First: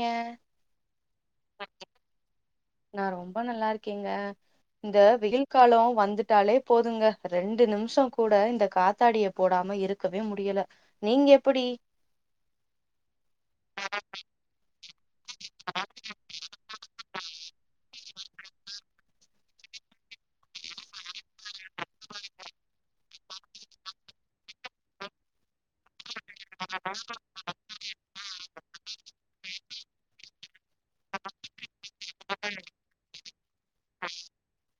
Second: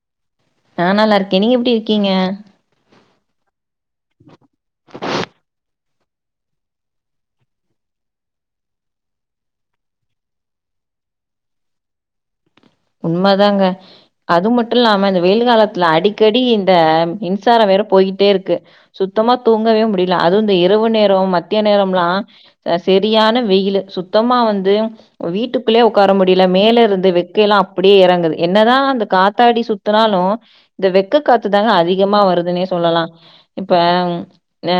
ஏங்க நா நல்லாருக்கே நீங்க எப்டி இருக்கீங்க நான் ரொம்ப நல்லா இருக்கேங்க இந்த வெயில் கால வந்துட்டாலே போதுங்க ரெண்டு நிமிஷ கூட இந்த காத்தாடிய போடாம இருக்கவே முடியல நீங்க எப்புடி உண்மாதாங்க அது மட்டு இல்லாம இந்த வெயில் காலத்துல அடிக்கடி இந்த மின்சார வேற போயிட்டே இருக்கு சுத்தமா தூங்கவே முடியல அதுவு இந்த இரவு நேர மத்திய ம்லா செரியான வெயிலு சுத்தமா வந்து வீட்டுக்குள்ளே உட்கார முடி இதுல மேல இருந்து வெ இங்கெல்லா அப்புடியே இறங்குது என்னதா அந்த காத்தாடி சுத்துனாலு இந்த வெக்க காத்துதாங்க அதி எம்மா வருதுன்னே சொல்லலா ஹ இப்ப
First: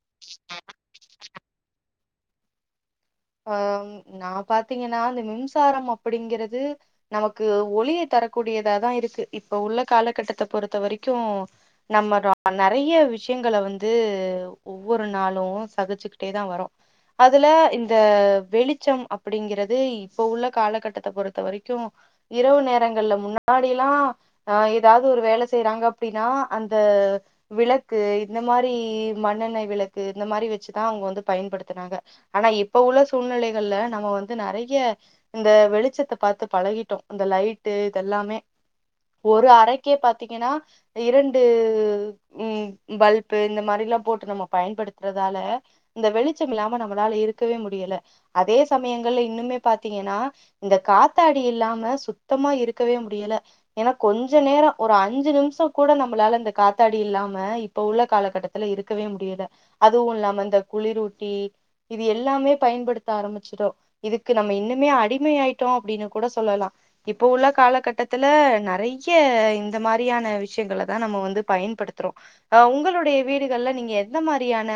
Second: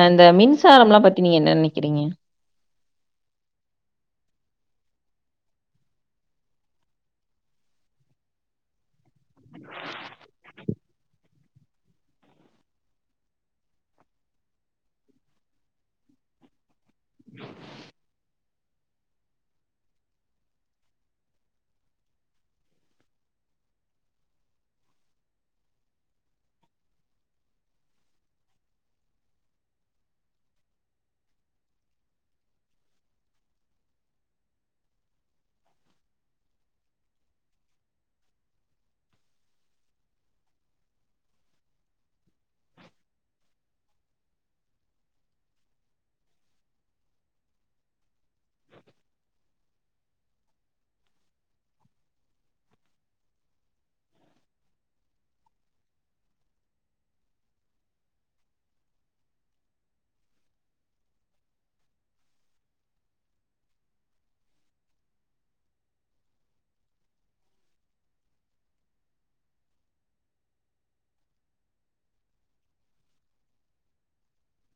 அந்த மின்சாரம்ல்லா பத்தி நீங்க என்ன நெனைக்கிறீங்க அஹ நா பாத்தீங்கன்னா அந்த மின்சாரம் அப்புடிங்கிறது நமக்கு ஒளியை தரக்கூடியதாதான் இருக்கு இப்ப உள்ள காலகட்டத்த பொறுத்த வரைக்கு நம்ம நெறைய விஷயங்கள வந்து ஒவ்வொரு நாளும் சகிச்சுக்கிட்டே தா வரோ அதுல இந் இந்த வெளிச்சம் அப்புடிங்கிறது இப்போ உள்ள காலகட்டத்த பொறுத்த வரைக்கு இரவு நேரங்கள்ல முன்னாடி லா ஹ ஏதாவது ஒரு வேலை செய்றாங்க அப்புடின்னா அந்த விளக்கு இந்த மாரி மண்ணெண்ணெய் விளக்கு இந்த மாரி வச்சுதா அவுங்க வந்து பயன்படுத்துனாங்க ஆனா இப் இப்ப உள்ள சூழ்நிலைகள்ல நம்ம வந்து நெறைய இந்த வெளிச்சத்த பாத்து பழகிட்டோ இந்த லைட்டு இதெல்லாமே ஒரு அறைக்கே பாத்தீங்கன்னா இரண்டு உம் பல்பு இந்த மாரிலாம் போட்டு நம்ம பயன்படுத்துறதால இந்த வெளிச்ச இல்லாம நம்மளால இரு இருக்கவே முடியல அதே சமயங்கள்ல இன்னுமே ப் பாத்தீங்கன்னா இந்த காத்தாடி இல்லாம சுத்தமா இருக்கவே முடியல ஏன்னா கொஞ்ச நேர ஒரு அஞ்சு நிமிஷம் கூட நம்மளால இந்த காத்தாடி இல்லாம இப்ப உள்ள காலகட்டத்துல இருக்கவே முடியல அதுவு இல்லாம இந்த குளிரூட்டி இது எல்லாமே பயன்படுத்த ஆரம்பிச்சுட்டோ இதுக்கு நம்ம இன்னுமே அடிமை ஆயிட்டோ அப்புடின்னு கூட சொல்லலா இப்போ உள்ள காலகட்டத்துல நெறைய இந்த மாரியான விஷயங்கள தா நம்ம வந்து பயன்படுத்துறோம் அஹ உங்களுடைய வீடுகள்ல நீங்க எந்த மாரியான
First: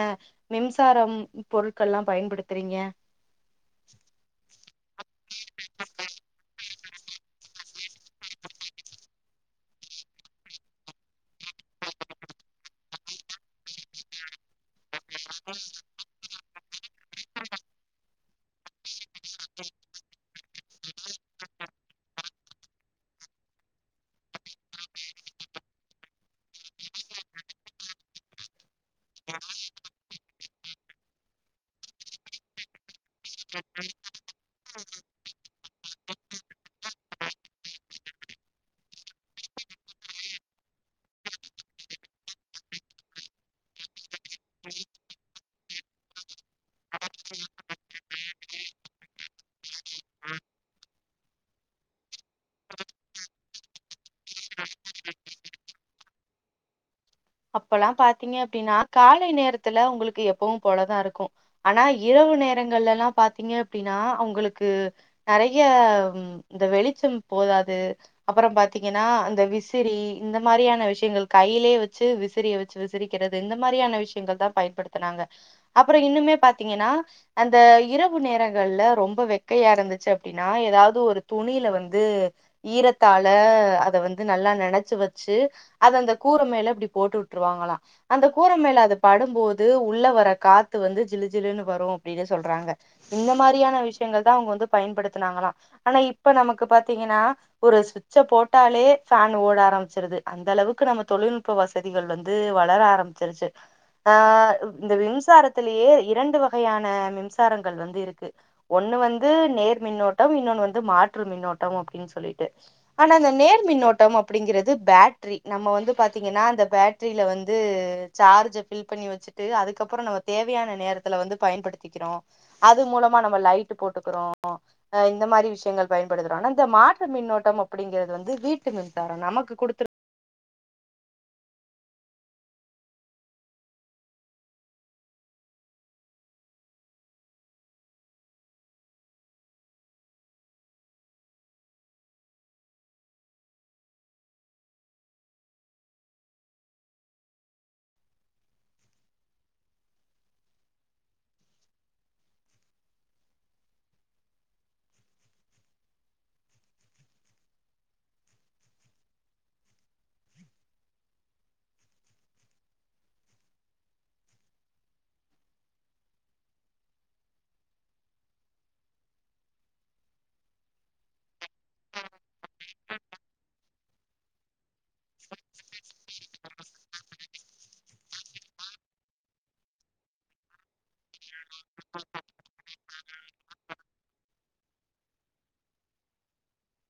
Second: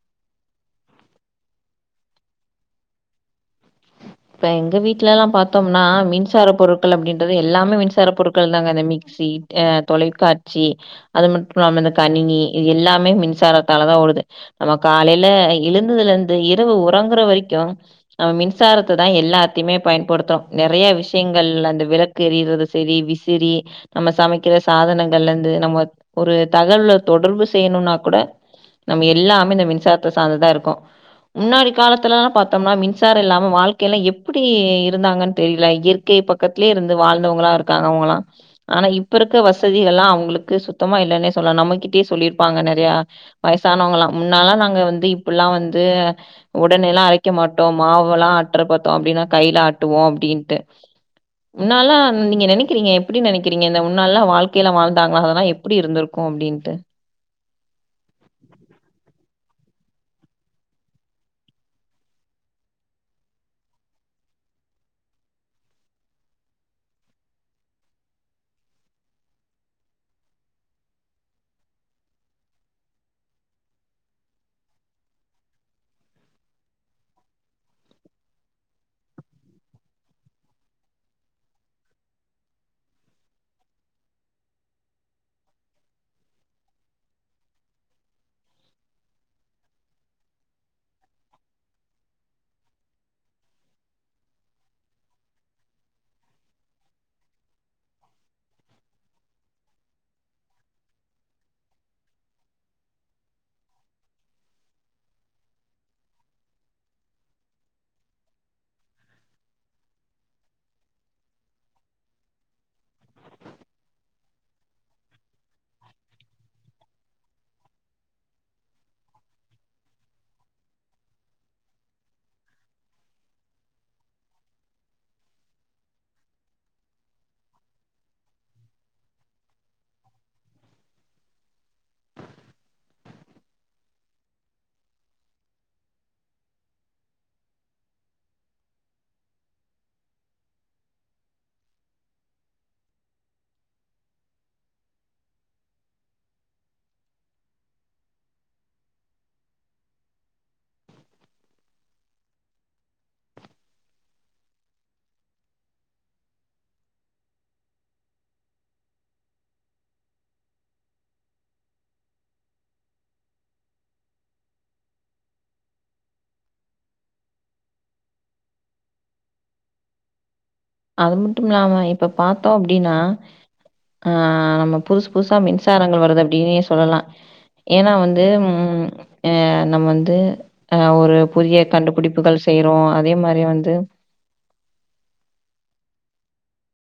மின்சாரம் பொருட் எதுக்கெல்லா பயன்படுத்துறீங்க இப்ப எங்க ருட்கள் அப்டின்றது எல்லாமே மின்சார பொருட்கள் தாங்க மிக்சி தொலைக்காட்சி அது மட்டும் இல்லாம கணினி இது எல்லாமே மின்சாரத்தாலதா ஓடுது நமக் காலயில எழுந்ததுல இருந்து ப் த்து உறங்குற வரைக்கு அவ மின்சார மின்சாரத்தை தான் எல்லாத்தையுமே பயன்படுத்துறோம் நெறைய விஷயங்கள்ல அந்த விளக்கு எரியறத சரி விசிறி நம்ம சமைக்கிற சாதனங்கள்ல இருந்து நம்ம ஒரு தகவல தொடர்பு செய்யணும்னா கூட நம்ம எல்லாமே இந்த மின்சாரத்த சார்ந்ததா இருக்கு முன்னோறு காலத்துல பாத்தோம்னா மின்சார இல்லாம வாழ்க்கையல்ல எப்படி இருந்தாங்கன்னு தெரியல இயற்கை பக்கத்திலயே இருந்து வாழ்ந்தவங்களாஇருக்காங்க அவுங்களா ஆனா இப்ப இருக்க வசதி எல்லா அவுங்களுக்கு சுத்தமா இல்லைன்னே சொல்லலா நம்மகிட்டயே சொல்லிருப்பாங்க நிறைய வயசானவங்கா முன்னாலா நாங்க வந்து இப்பல்லா வந்து உடனே எல்லா அரைக்க மாட்டோம் மாவெல்லா ஆட்டுற பார்த்தோம் அப்புடின்னா கையில அட்டுவோ அப்புடின்ட்டு முன்னாலா நீங்க நினைக்கிறீங்க எப்படி நினைக்கிறீங்க இந்த முன்னால்லா வாழ்க்கைய எல்லா வாழ்ந்தாங்களா அதெல்லா எப்படி இருந்திருக்கு அப்புடின்னுட்டு அப்பெல்லா பாத்தீங்க அப்பிடின்னா காலை நேரத் இடத்துல உங்களுக்கு எப்பவும் போலதான் இருக்கு ஆனா இரவு நேரங்கள்லல்லாம் பாாரத்தீங்க அப்படின்னா உங்களுக்கு நிறைய இந்த வெளிச்சம் போதாது அப்புற பாத்தீங்கன்னா இந்த விசிறி இந்த மாதிரியான விஷயங்கள் கையிலேயே வச்சு விச விசிறிய வச்சு விசிரிக்கிறது இந்த மாரியான விஷயங்கள் தான் பயன்படுத்தனாங்க அப்புற இன்னுமே பாத்தீங்கின்னா அந்த இரவு நேரங்கள்ல ரொம்ப வெக்கையா இருந்துச்சு அப்படின்னா ஏதாவது ஒரு துணியில வந்து ஈரத்தால அத வந்து நல்லா நெனச்சு வச்சு அத அந்த கூர மேல இப்படி போட்டு விட் அந்த கூரை மேல அது படும்போது உள்ள வர காத்து வந்து ஜிலு ஜிலுனு வரு அப்புடினு சொல்றாங்க இந்த மாரியான விஷயங்கள் தான் அவுங்க வந்து பயன்படுத்தினாங்களாம் ஆனா இப்ப நமக்கு பாத்தீங்கின்னா ஒரு சுவிட்ச போட்டாலே பேனு ஓட ஆரம்பிச்சிருது அந்த அளவுக்கு நம்ம தொழில்நுட்ப வசதிகள் வந் இது வளர ஆரம்பிச்சிருச்சு ஹ இந்த மின்சாரத்திலேயே இரண்டு வகையான மின்சாரங்கள் வந்து இருக்கு ஒண்ணு வந்து நேர்மின்னோட்டம் இன்னொன்னு வந்து மாற்று மின்னோட்டம் அப்புடின்னு சொல்லிட்டு ஆனா அந்த நேர்மின்னோட்டம் அப்புடின்றது பேட்ரி நம்ம வந்து பாத்திங்கனா அந்த பேட் ட்றில வந்து சார்ஜ பில் பண்ணி வச்சுட்டு அதுக்கப்புறம் நம்ம தேவையான நேரத்துல வந்து பயன்படுத்திக்கிறோ அது மூலமா நம்ம லைட்டு போட்டுக்குறோம் அஹ இந்த மாதிரி விஷயங்கள் பயன்படுத்துறோம் ஆனா இந்த மாற்று மின்னோட்டம் அப்புடிங்கறது வந்து வீட்டு மின்சார நமக்கு குடுத்துரு அது மட்டுமில்லாமா இப்ப பாத் தோம் அப்படினா ஆஹ ஹ ஆமா புதுசு புதுசா மின்சாரங்கள் அப்புடின்னே சொல்லலா ஏன்னா வந்து உ அஹ நம்ம வந்து ஆஹ ஒரு புதிய கண்டுபிடிப்புகள் செய்யுறோ அதே மாரி வந்து